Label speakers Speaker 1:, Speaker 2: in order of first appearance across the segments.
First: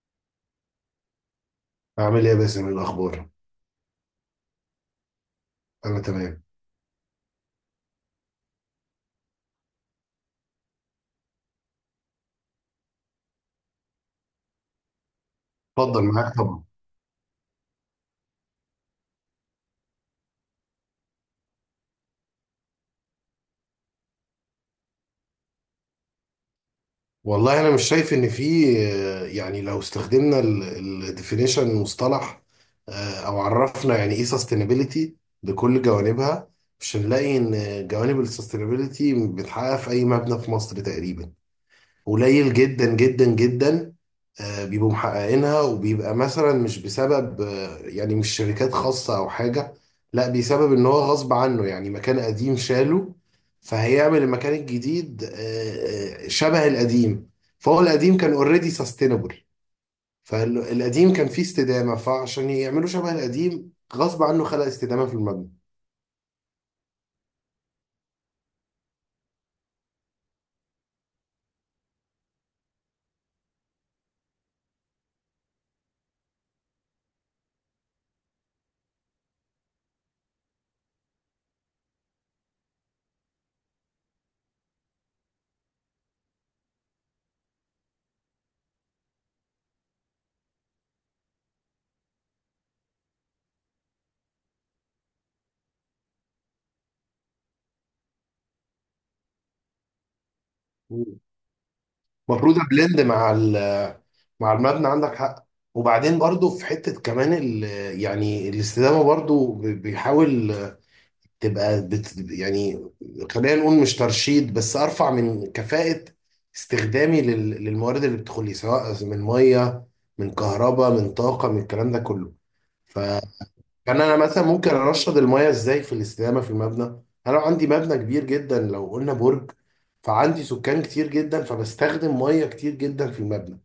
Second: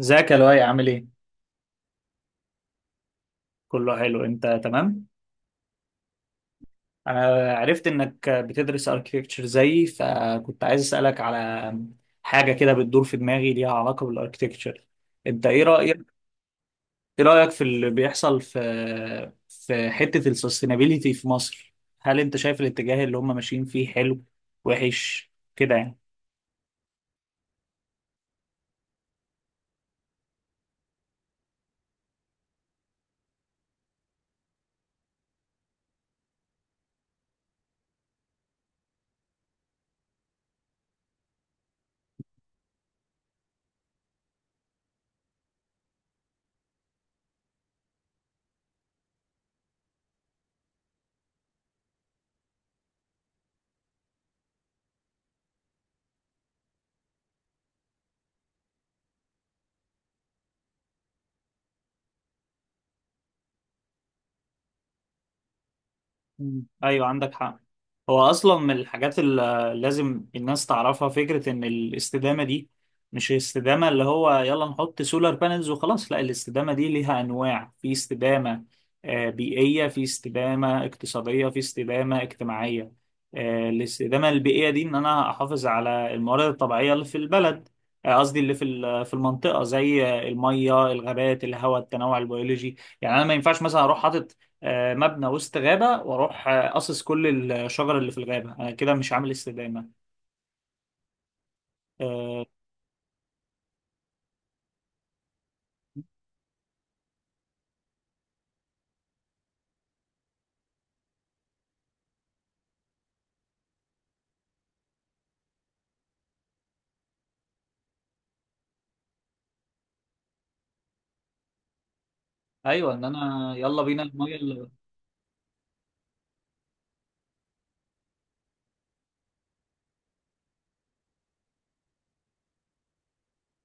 Speaker 1: ازيك يا لؤي، عامل ايه؟
Speaker 2: أعمل إيه يا باسم؟ إيه الأخبار؟
Speaker 1: كله حلو، انت تمام؟
Speaker 2: أنا تمام.
Speaker 1: انا عرفت انك بتدرس اركتكتشر زيي، فكنت عايز اسالك على حاجه كده بتدور في دماغي ليها علاقه بالاركتكتشر. انت ايه
Speaker 2: اتفضل
Speaker 1: رايك؟
Speaker 2: معاك طبعا.
Speaker 1: ايه رايك في اللي بيحصل في حته السستينابيليتي في مصر؟ هل انت شايف الاتجاه اللي هم ماشيين فيه حلو وحش كده يعني؟
Speaker 2: والله أنا مش شايف إن في، يعني لو استخدمنا الديفينيشن مصطلح، أو عرفنا يعني إيه سستينابيلتي بكل جوانبها، مش هنلاقي إن جوانب السستينابيلتي بتتحقق في أي مبنى في مصر تقريبا. قليل جدا جدا جدا، بيبقوا محققينها، وبيبقى مثلا مش بسبب يعني مش شركات خاصة أو حاجة، لا بسبب إن هو غصب عنه، يعني مكان قديم شاله فهيعمل المكان الجديد شبه القديم، فهو القديم كان اوريدي سستينبل، فالقديم كان فيه استدامة، فعشان يعملوا شبه القديم غصب عنه خلق استدامة في المبنى.
Speaker 1: مم، ايوه عندك حق. هو اصلا من الحاجات اللي لازم الناس تعرفها فكره ان الاستدامه دي مش الاستدامه اللي هو يلا نحط سولار بانلز وخلاص. لا، الاستدامه دي ليها انواع: في استدامه بيئيه، في استدامه اقتصاديه، في استدامه اجتماعيه. الاستدامه البيئيه دي ان انا احافظ على الموارد الطبيعيه اللي في البلد، قصدي اللي في في المنطقه، زي الميه، الغابات، الهواء، التنوع البيولوجي. يعني انا ما ينفعش مثلا اروح حاطط مبنى وسط غابة واروح قاصص كل الشجر اللي في الغابة. انا كده مش عامل استدامة.
Speaker 2: مم. المفروض أبلند مع المبنى، عندك حق. وبعدين برضو في حتة كمان ال، يعني الاستدامة برضو بيحاول تبقى بت، يعني خلينا نقول مش ترشيد، بس أرفع من كفاءة استخدامي للموارد اللي بتدخل لي سواء من مية، من كهرباء، من طاقة، من الكلام ده كله.
Speaker 1: ايوه، ان
Speaker 2: فكان
Speaker 1: انا يلا بينا
Speaker 2: أنا
Speaker 1: المية
Speaker 2: مثلا ممكن
Speaker 1: اللي.
Speaker 2: أرشد المية إزاي في الاستدامة في المبنى. أنا لو عندي مبنى كبير جدا، لو قلنا برج، فعندي سكان كتير جدا، فبستخدم مية كتير جدا في المبنى.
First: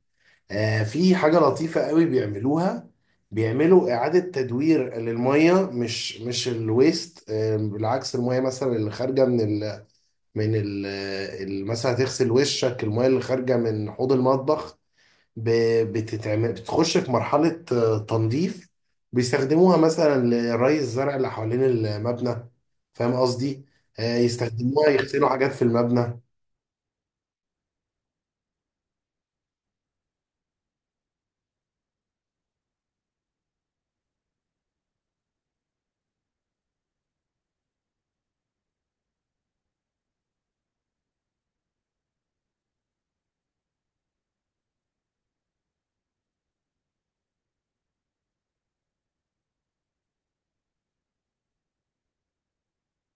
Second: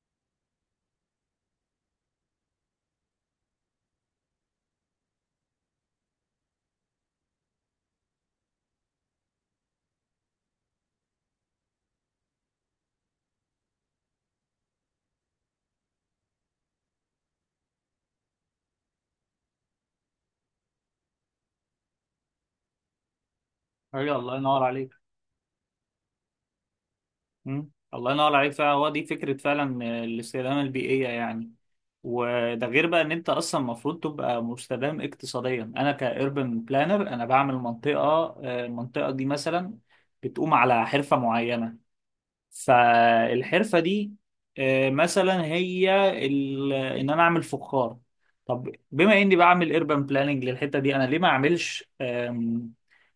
Speaker 2: في حاجة لطيفة قوي بيعملوها، بيعملوا إعادة تدوير للمية، مش الويست، بالعكس، المية مثلا اللي خارجة من ال من ال آه، ال- مثلا هتغسل وشك، المية اللي خارجة من حوض المطبخ ب- بتتعمل، بتخش في مرحلة تنظيف، بيستخدموها مثلا لري الزرع اللي حوالين المبنى. فاهم قصدي؟
Speaker 1: ايوه، الله ينور
Speaker 2: يستخدموها
Speaker 1: عليك.
Speaker 2: يغسلوا حاجات في المبنى.
Speaker 1: مم، الله ينور عليك فعلا. هو دي فكرة فعلا، الاستدامة البيئية يعني. وده غير بقى ان انت اصلا المفروض تبقى مستدام اقتصاديا. انا كاربن بلانر، انا بعمل منطقة، المنطقة دي مثلا بتقوم على حرفة معينة. فالحرفة دي مثلا هي ان انا اعمل فخار. طب بما اني بعمل urban planning للحتة دي، انا ليه ما اعملش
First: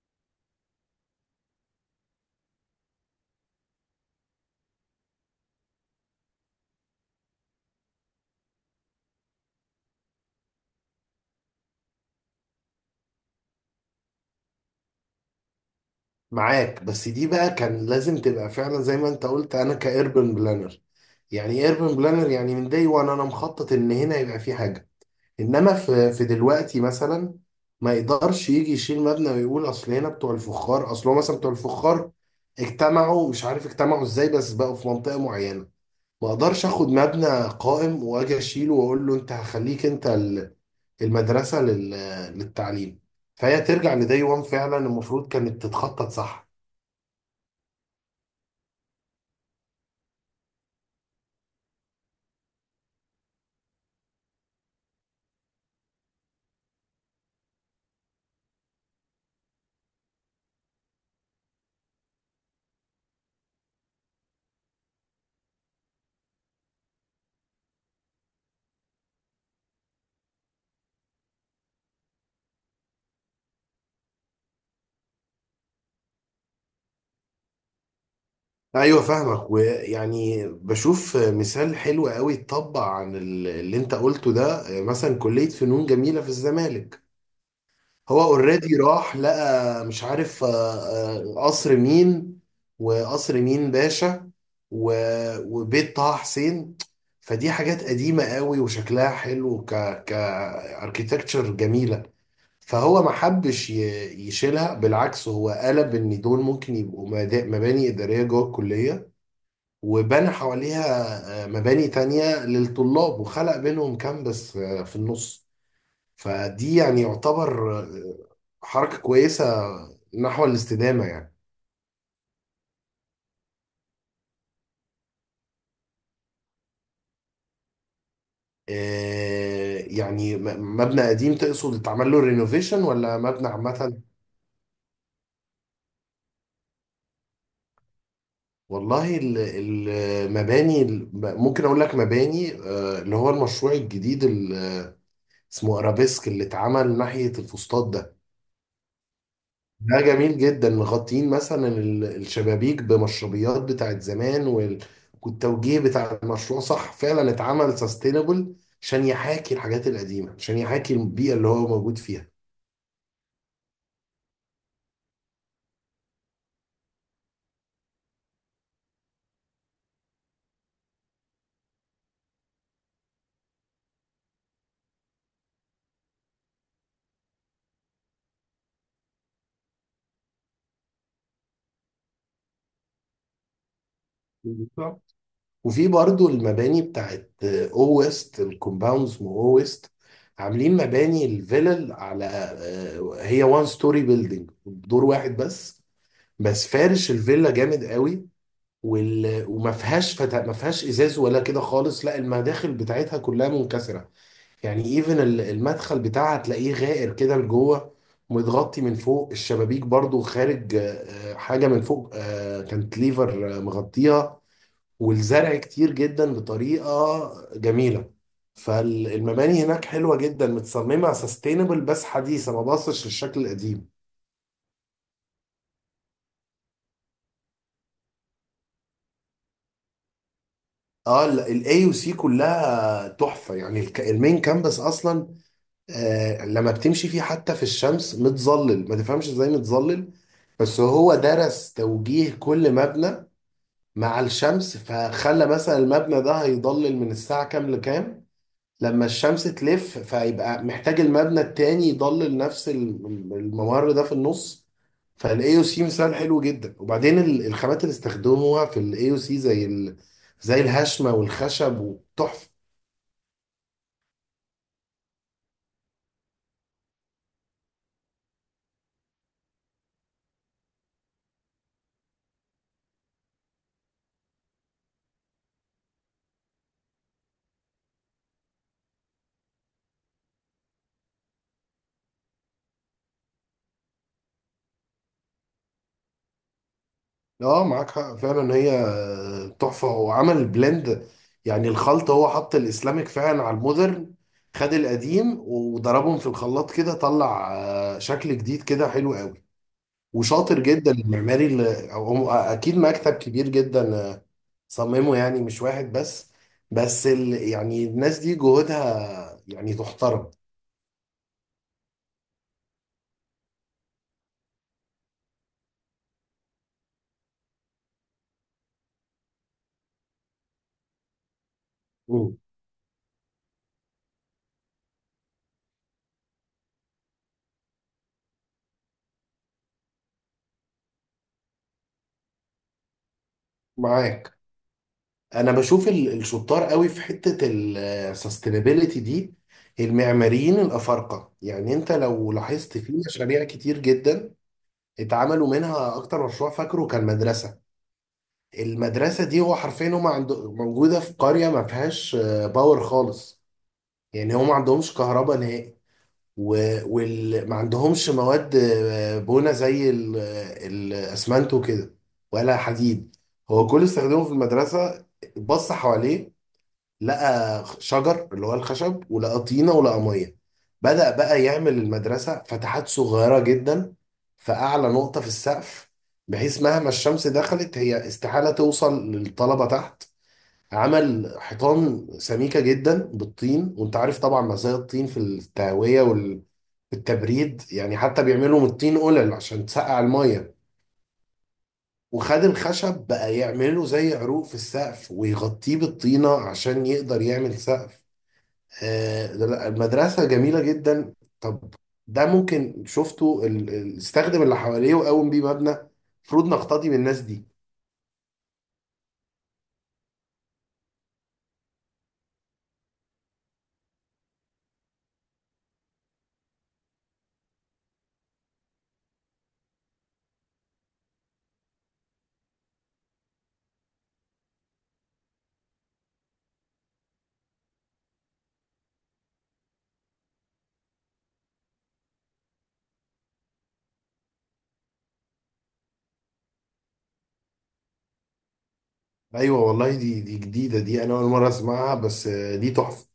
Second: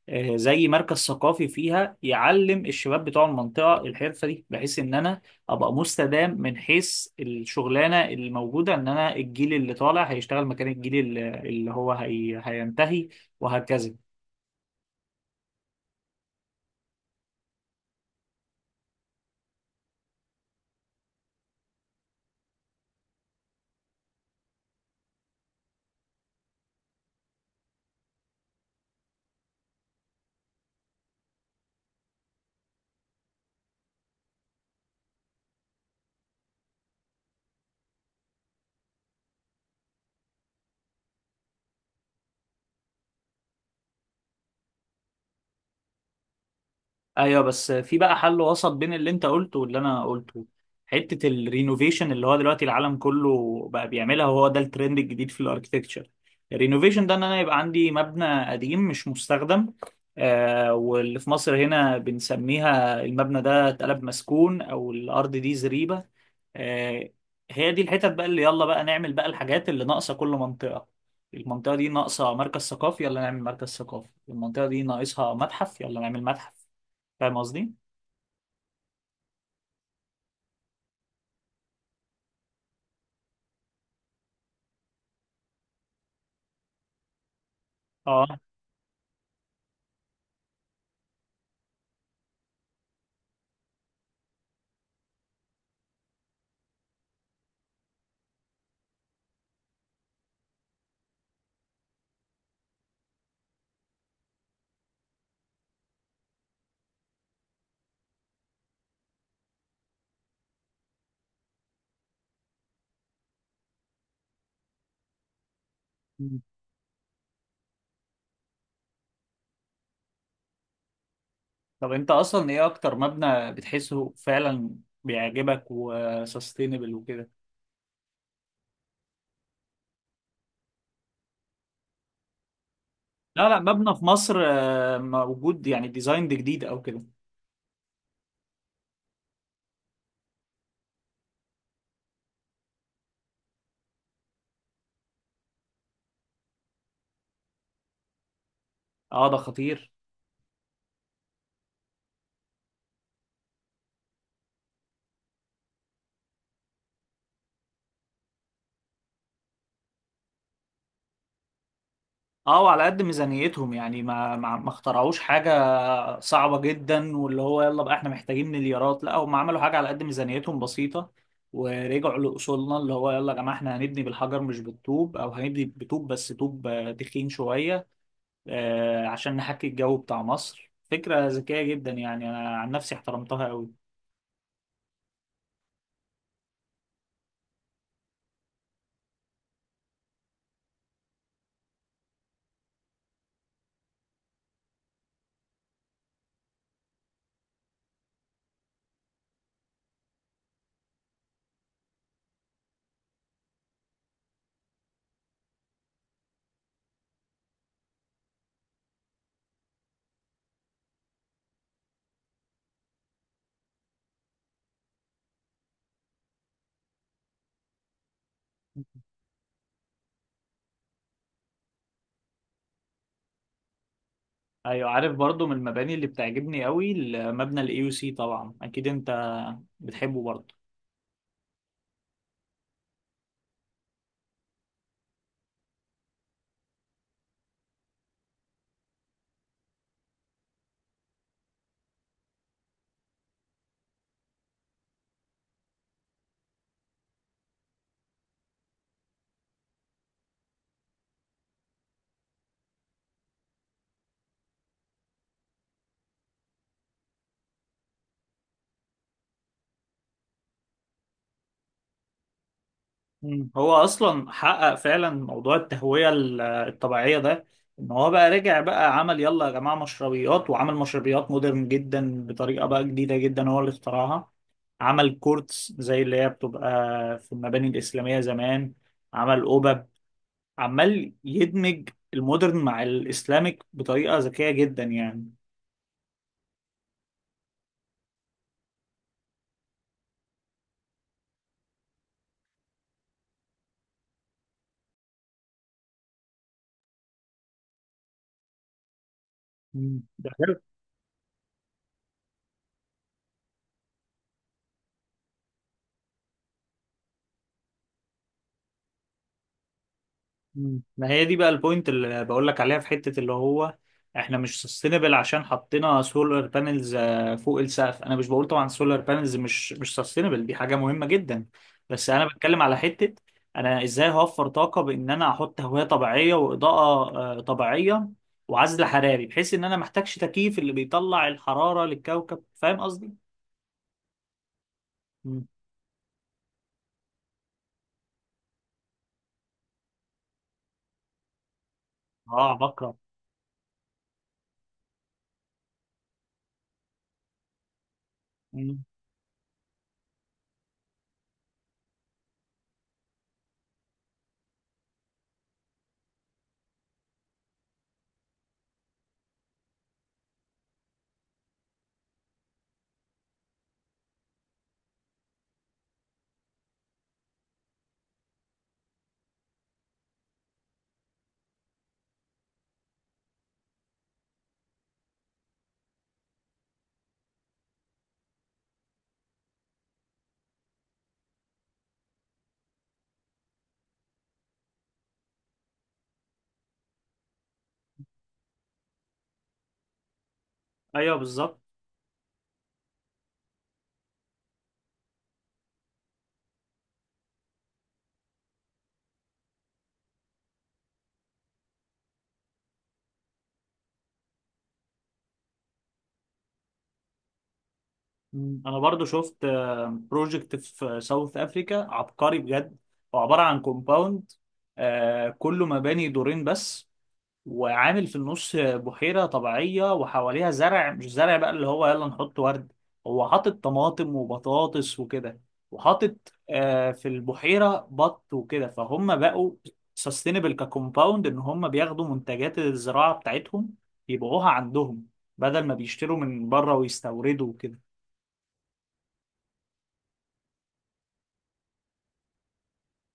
Speaker 1: زي مركز ثقافي فيها يعلم الشباب بتوع المنطقة الحرفة دي، بحيث ان انا ابقى مستدام من حيث الشغلانة اللي موجودة. ان انا الجيل اللي طالع هيشتغل مكان الجيل اللي هينتهي، وهكذا.
Speaker 2: معاك، بس دي بقى كان لازم تبقى فعلا زي ما انت قلت، انا كايربن بلانر. يعني ايه ايربن بلانر؟ يعني من داي وان انا مخطط ان هنا يبقى في حاجه. انما في دلوقتي مثلا، ما يقدرش يجي يشيل مبنى ويقول اصل هنا بتوع الفخار، اصل هو مثلا بتوع الفخار اجتمعوا، مش عارف اجتمعوا ازاي، بس بقوا في منطقه معينه. ما اقدرش اخد مبنى قائم واجي اشيله واقول له انت هخليك انت المدرسه للتعليم. فهي ترجع لداي وان، فعلا المفروض كانت تتخطط صح.
Speaker 1: ايوه، بس في بقى حل وسط بين اللي انت قلته واللي انا قلته: حته الرينوفيشن اللي هو دلوقتي العالم كله بقى بيعملها، وهو ده الترند الجديد في الاركتكتشر. الرينوفيشن ده ان انا يبقى عندي مبنى قديم مش مستخدم، واللي في مصر هنا بنسميها المبنى ده اتقلب مسكون او الارض دي زريبه. آه هي دي الحتت بقى اللي يلا بقى نعمل بقى الحاجات اللي ناقصه. كل منطقه، المنطقه دي ناقصه مركز ثقافي، يلا نعمل مركز ثقافي. المنطقه دي ناقصها متحف، يلا نعمل متحف. فاهم قصدي؟
Speaker 2: ايوه فاهمك، ويعني بشوف مثال حلو قوي اتطبق عن اللي انت قلته ده، مثلا كلية فنون جميلة في الزمالك. هو
Speaker 1: اه.
Speaker 2: اوريدي راح لقى مش عارف، قصر مين وقصر مين باشا وبيت طه حسين. فدي حاجات قديمة قوي، وشكلها حلو، كاركتكتشر جميلة. فهو ما حبش يشيلها، بالعكس هو قلب ان دول ممكن يبقوا مباني إدارية جوه الكلية، وبنى حواليها مباني تانية للطلاب، وخلق بينهم كامبس في النص.
Speaker 1: مم.
Speaker 2: فدي يعني يعتبر حركة كويسة نحو الاستدامة يعني.
Speaker 1: طب انت اصلا ايه اكتر مبنى بتحسه فعلا بيعجبك وسستينبل وكده؟
Speaker 2: إيه يعني مبنى قديم تقصد اتعمل له رينوفيشن، ولا مبنى
Speaker 1: لا لا، مبنى
Speaker 2: عامة؟
Speaker 1: في مصر موجود، يعني ديزاين ده جديد او كده.
Speaker 2: والله المباني ممكن اقول لك مباني اللي هو المشروع الجديد اللي اسمه ارابيسك، اللي اتعمل ناحية الفسطاط ده.
Speaker 1: اه، ده خطير.
Speaker 2: ده جميل جدا، مغطين مثلا الشبابيك بمشربيات بتاعت زمان، والتوجيه بتاع المشروع صح، فعلا اتعمل سستينبل عشان يحاكي الحاجات القديمة، عشان يحاكي البيئة اللي هو موجود فيها.
Speaker 1: اه، وعلى قد ميزانيتهم يعني ما اخترعوش حاجة صعبة جدا واللي هو يلا بقى احنا محتاجين مليارات. لا، هم عملوا حاجة على قد ميزانيتهم بسيطة، ورجعوا لأصولنا. اللي هو يلا يا جماعة احنا هنبني بالحجر مش بالطوب، او هنبني بطوب بس طوب تخين شوية، عشان نحكي الجو بتاع مصر. فكرة ذكية جدا يعني، أنا عن نفسي احترمتها أوي.
Speaker 2: بالظبط. وفي برضو المباني بتاعت او ويست الكومباوندز، مو او ويست، عاملين مباني الفيلل على هي وان ستوري بيلدينج، دور واحد بس، بس فارش الفيلا جامد قوي. وما فيهاش فتا... ما فيهاش ازاز ولا كده خالص، لا المداخل بتاعتها كلها منكسره، يعني ايفن المدخل بتاعها تلاقيه غائر كده لجوه، متغطي من فوق، الشبابيك برضو خارج حاجه من فوق، كانت ليفر مغطيها، والزرع كتير جدا بطريقه جميله. فالمباني هناك حلوه جدا، متصممه سستينبل بس حديثه ما باصش للشكل القديم.
Speaker 1: أيوة، عارف. برضو من المباني اللي بتعجبني أوي المبنى ال AUC، طبعا أكيد أنت بتحبه برضو.
Speaker 2: اه، الاي يو سي كلها تحفه، يعني المين كامبس اصلا. لما بتمشي فيه حتى في الشمس متظلل، ما تفهمش ازاي متظلل، بس هو درس توجيه كل مبنى مع الشمس، فخلى مثلا المبنى ده هيضلل من الساعة كام لكام، لما الشمس تلف فيبقى محتاج المبنى التاني يضلل نفس الممر ده في النص. فالاي او سي مثال حلو جدا، وبعدين الخامات اللي استخدموها في الاي او سي زي زي الهشمة والخشب، وتحفة.
Speaker 1: هو أصلا حقق فعلا موضوع التهوية الطبيعية ده، إن هو بقى رجع بقى عمل يلا يا جماعة مشربيات، وعمل مشربيات مودرن جدا بطريقة بقى جديدة جدا هو اللي اخترعها. عمل كورتس زي اللي هي بتبقى في المباني الإسلامية زمان. عمل قبب. عمال يدمج المودرن مع الاسلاميك بطريقه ذكيه جدا يعني.
Speaker 2: اه معاك حق فعلا، هي تحفة. هو عمل بلند، يعني الخلط، هو حط الاسلامك فعلا على المودرن. خد القديم وضربهم في الخلاط، كده طلع شكل جديد كده حلو قوي.
Speaker 1: ده غير.
Speaker 2: وشاطر جدا المعماري، اللي هو اكيد مكتب كبير جدا صممه، يعني مش واحد بس، بس يعني الناس دي جهودها يعني تحترم.
Speaker 1: ما هي دي بقى البوينت اللي بقول لك عليها في حته اللي هو احنا مش سستينبل عشان حطينا سولار بانلز فوق السقف. انا مش بقول طبعا سولار بانلز مش سستينبل، دي حاجه مهمه جدا، بس انا
Speaker 2: مم.
Speaker 1: بتكلم على حته انا ازاي هوفر طاقه بان انا احط هوايه طبيعيه واضاءه طبيعيه، وعزل حراري بحيث ان انا محتاجش تكييف اللي بيطلع الحراره للكوكب. فاهم قصدي؟
Speaker 2: معاك، انا بشوف الشطار قوي في حتة السستينابيليتي دي المعماريين الافارقة، يعني انت لو
Speaker 1: اه،
Speaker 2: لاحظت في
Speaker 1: بكره.
Speaker 2: مشاريع كتير جدا اتعملوا منها، اكتر مشروع فاكره كان مدرسة.
Speaker 1: مم،
Speaker 2: المدرسة دي هو حرفيا هم عند موجودة في قرية ما فيهاش باور خالص، يعني هم ما عندهمش كهرباء نهائي، وما عندهمش مواد بنا زي الاسمنت وكده، ولا حديد. هو كل استخدامه في المدرسة، بص حواليه، لقى شجر اللي هو الخشب، ولقى طينة، ولقى مية. بدأ بقى يعمل المدرسة فتحات صغيرة جدا في أعلى نقطة في السقف، بحيث مهما الشمس دخلت هي استحالة توصل للطلبة تحت. عمل حيطان سميكة جدا بالطين، وانت عارف طبعا مزايا الطين في التهوية والتبريد، يعني حتى بيعملوا من الطين قلل عشان تسقع المية.
Speaker 1: ايوه بالظبط.
Speaker 2: وخد الخشب بقى يعمله زي عروق في السقف ويغطيه بالطينة عشان يقدر يعمل سقف. لا، المدرسة جميلة جدا. طب، ده ممكن شفته استخدم اللي حواليه وقوم بيه مبنى. المفروض نقتدي بالناس دي.
Speaker 1: انا برضو شفت بروجكت في ساوث افريكا عبقري بجد. هو عباره عن كومباوند كله مباني دورين بس، وعامل في النص بحيرة طبيعية وحواليها زرع. مش زرع بقى اللي هو يلا نحط ورد، هو حاطط طماطم وبطاطس وكده، وحاطط في البحيرة بط وكده. فهم بقوا سستينبل ككومباوند، ان هم بياخدوا منتجات الزراعة بتاعتهم يبيعوها عندهم بدل ما بيشتروا من بره ويستوردوا وكده.
Speaker 2: ايوه والله، دي جديدة، دي انا اول مرة اسمعها، بس دي تحفة.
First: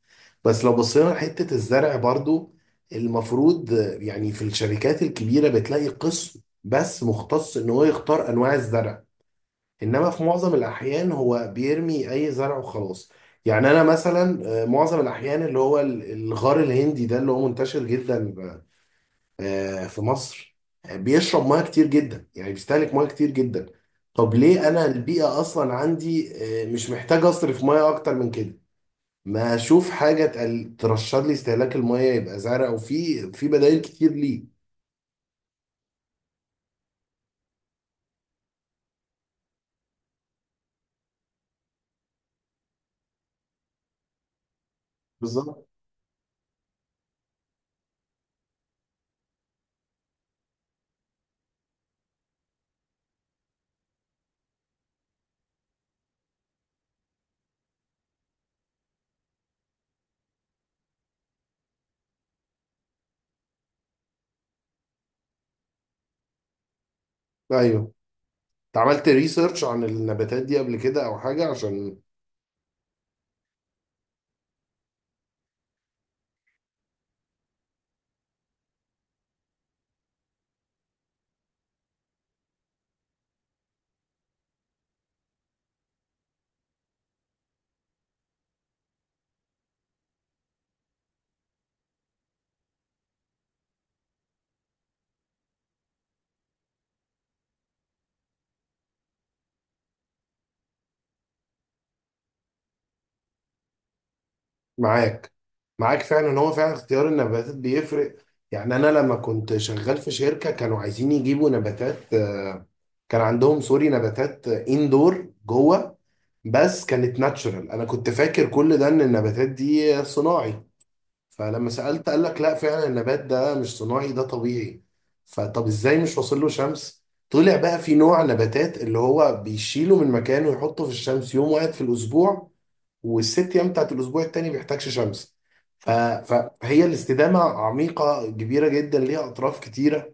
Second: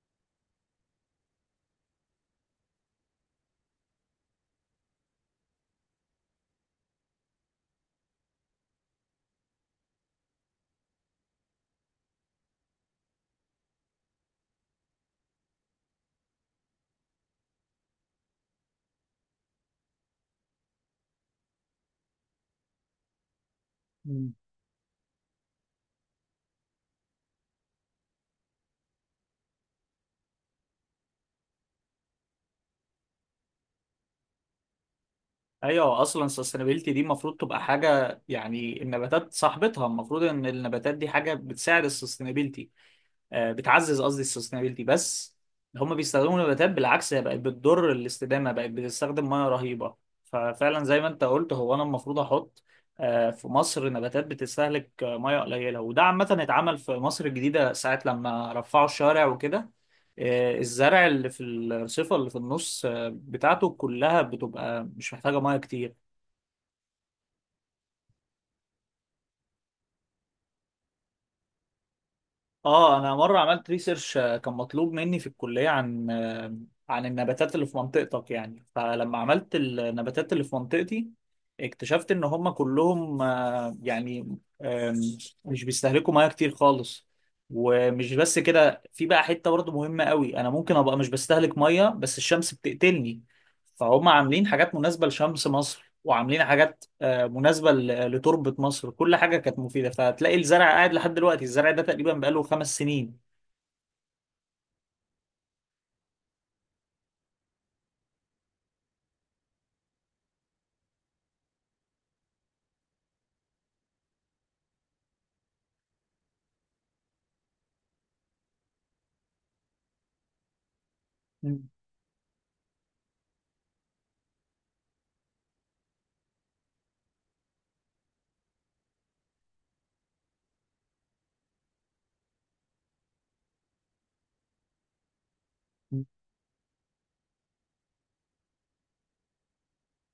Speaker 2: بس لو بصينا لحتة الزرع برضو، المفروض يعني في الشركات الكبيرة بتلاقي قسم بس مختص ان هو يختار انواع الزرع، انما في معظم الاحيان هو بيرمي اي زرع وخلاص. يعني انا مثلا معظم الاحيان اللي هو الغار الهندي ده اللي هو منتشر جدا في مصر، بيشرب ميه كتير جدا يعني بيستهلك ميه كتير جدا.
Speaker 1: مم،
Speaker 2: طب ليه انا البيئه اصلا عندي، مش محتاج اصرف ميه اكتر من كده، ما اشوف حاجه ترشد لي استهلاك الميه، يبقى زرع، وفي في بدائل كتير ليه.
Speaker 1: ايوه. اصلا sustainability دي المفروض تبقى حاجه، يعني النباتات صاحبتها، المفروض ان النباتات دي حاجه بتساعد ال sustainability، بتعزز قصدي السستينابيلتي. بس
Speaker 2: بالظبط.
Speaker 1: هم بيستخدموا نباتات بالعكس، هي بقت بتضر الاستدامه، بقت بتستخدم ميه رهيبه. ففعلا زي ما انت قلت، هو انا المفروض احط في مصر نباتات بتستهلك ميه قليله. وده عامه اتعمل في مصر الجديده ساعه لما رفعوا الشارع وكده، الزرع اللي في الرصيفه اللي في النص بتاعته كلها بتبقى مش محتاجه ميه كتير.
Speaker 2: ايوه، انت عملت ريسيرش عن النباتات دي قبل كده او حاجه عشان؟
Speaker 1: اه، انا مره عملت ريسيرش، كان مطلوب مني في الكليه عن عن النباتات اللي في منطقتك يعني، فلما عملت النباتات اللي في منطقتي اكتشفت ان هم كلهم يعني مش بيستهلكوا ميه كتير خالص. ومش بس كده، في بقى حته برضه مهمه قوي: انا ممكن ابقى مش بستهلك ميه بس الشمس بتقتلني. فهم عاملين حاجات مناسبه لشمس مصر، وعاملين حاجات مناسبة لتربة مصر. كل حاجة كانت مفيدة، فتلاقي الزرع قاعد لحد دلوقتي. الزرع ده تقريبا بقاله 5 سنين.
Speaker 2: معاك معاك فعلا إن هو فعلا اختيار النباتات بيفرق. يعني انا لما كنت شغال في شركه كانوا عايزين يجيبوا نباتات كان عندهم سوري نباتات اندور جوه، بس كانت ناتشورال، انا كنت فاكر كل ده ان النباتات دي صناعي.
Speaker 1: مم.
Speaker 2: فلما سالت قال لك لا، فعلا النبات ده مش صناعي ده طبيعي. فطب ازاي مش واصل له شمس؟ طلع بقى في نوع نباتات اللي هو بيشيله من مكانه ويحطه في الشمس يوم واحد في الاسبوع، والست ايام بتاعت الاسبوع التاني بيحتاجش شمس. ف-
Speaker 1: مم،
Speaker 2: فهي الاستدامة عميقة كبيرة جدا، ليها أطراف كتيرة.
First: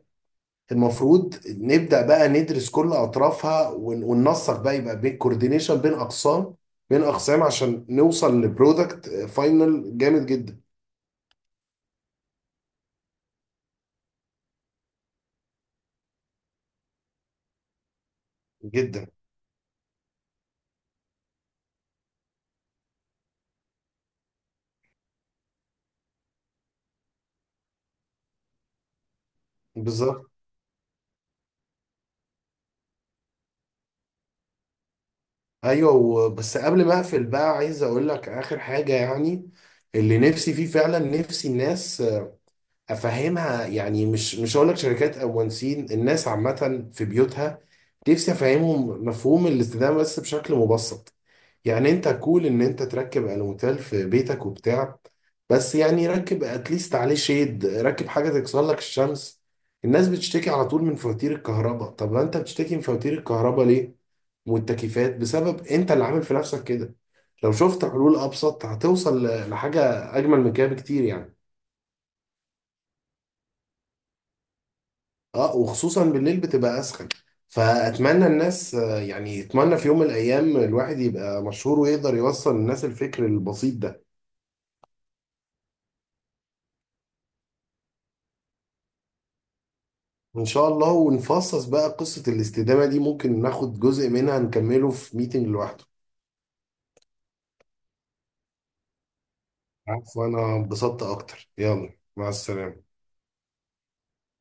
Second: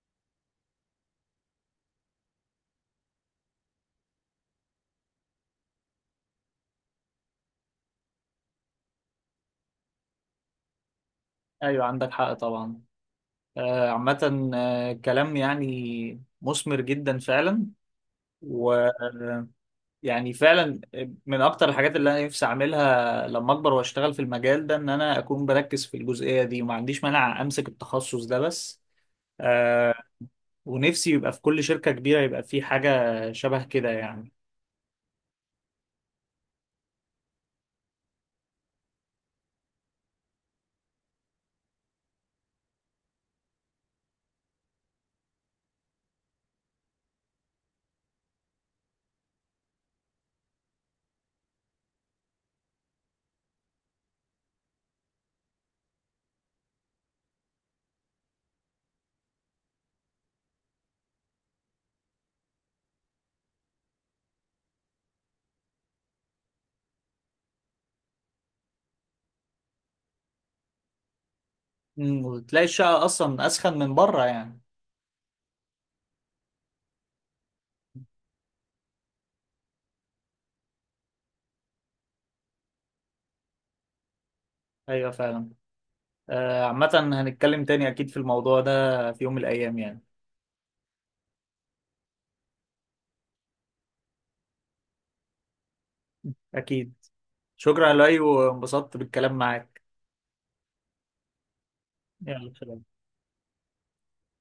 Speaker 2: المفروض نبدأ بقى ندرس كل أطرافها وننسق بقى يبقى بين كوردينيشن بين أقسام عشان نوصل لبرودكت فاينل جامد جدا.
Speaker 1: أيوة عندك حق طبعا. عامة، كلام يعني مثمر جدا فعلا،
Speaker 2: جدا.
Speaker 1: ويعني فعلا من أكتر الحاجات اللي أنا نفسي أعملها لما أكبر وأشتغل في المجال ده إن أنا أكون بركز في الجزئية دي، وما عنديش مانع أمسك التخصص ده بس. آه،
Speaker 2: بالظبط.
Speaker 1: ونفسي يبقى في كل شركة كبيرة يبقى في حاجة شبه كده يعني.
Speaker 2: أيوه بس قبل ما أقفل بقى، عايز أقول لك آخر حاجة يعني، اللي نفسي فيه فعلا، نفسي الناس افهمها، يعني مش هقول لك شركات او مهندسين، الناس عامه في بيوتها نفسي افهمهم مفهوم الاستدامه بس بشكل مبسط. يعني انت كول ان انت تركب الموتيل في بيتك وبتاع، بس يعني ركب اتليست عليه شيد، ركب حاجه تكسر لك الشمس. الناس بتشتكي على طول من فواتير الكهرباء، طب ما انت بتشتكي من فواتير الكهرباء ليه والتكييفات؟ بسبب انت اللي عامل في نفسك كده. لو شفت حلول ابسط هتوصل لحاجه اجمل من كده بكتير يعني.
Speaker 1: وتلاقي الشقة أصلا أسخن من بره يعني.
Speaker 2: اه، وخصوصا بالليل بتبقى اسخن. فاتمنى الناس يعني يتمنى في يوم من الايام الواحد يبقى مشهور ويقدر يوصل للناس الفكر البسيط ده.
Speaker 1: أيوة فعلا. عامة هنتكلم تاني أكيد في الموضوع ده في يوم من الأيام يعني.
Speaker 2: ان شاء الله، ونفصص بقى قصة الاستدامة دي، ممكن ناخد جزء منها نكمله في ميتنج لوحده.
Speaker 1: أكيد. شكرا يا لؤي، وانبسطت بالكلام معاك.
Speaker 2: عفوا، انا انبسطت اكتر، يلا مع
Speaker 1: يلا سلام.
Speaker 2: السلامة.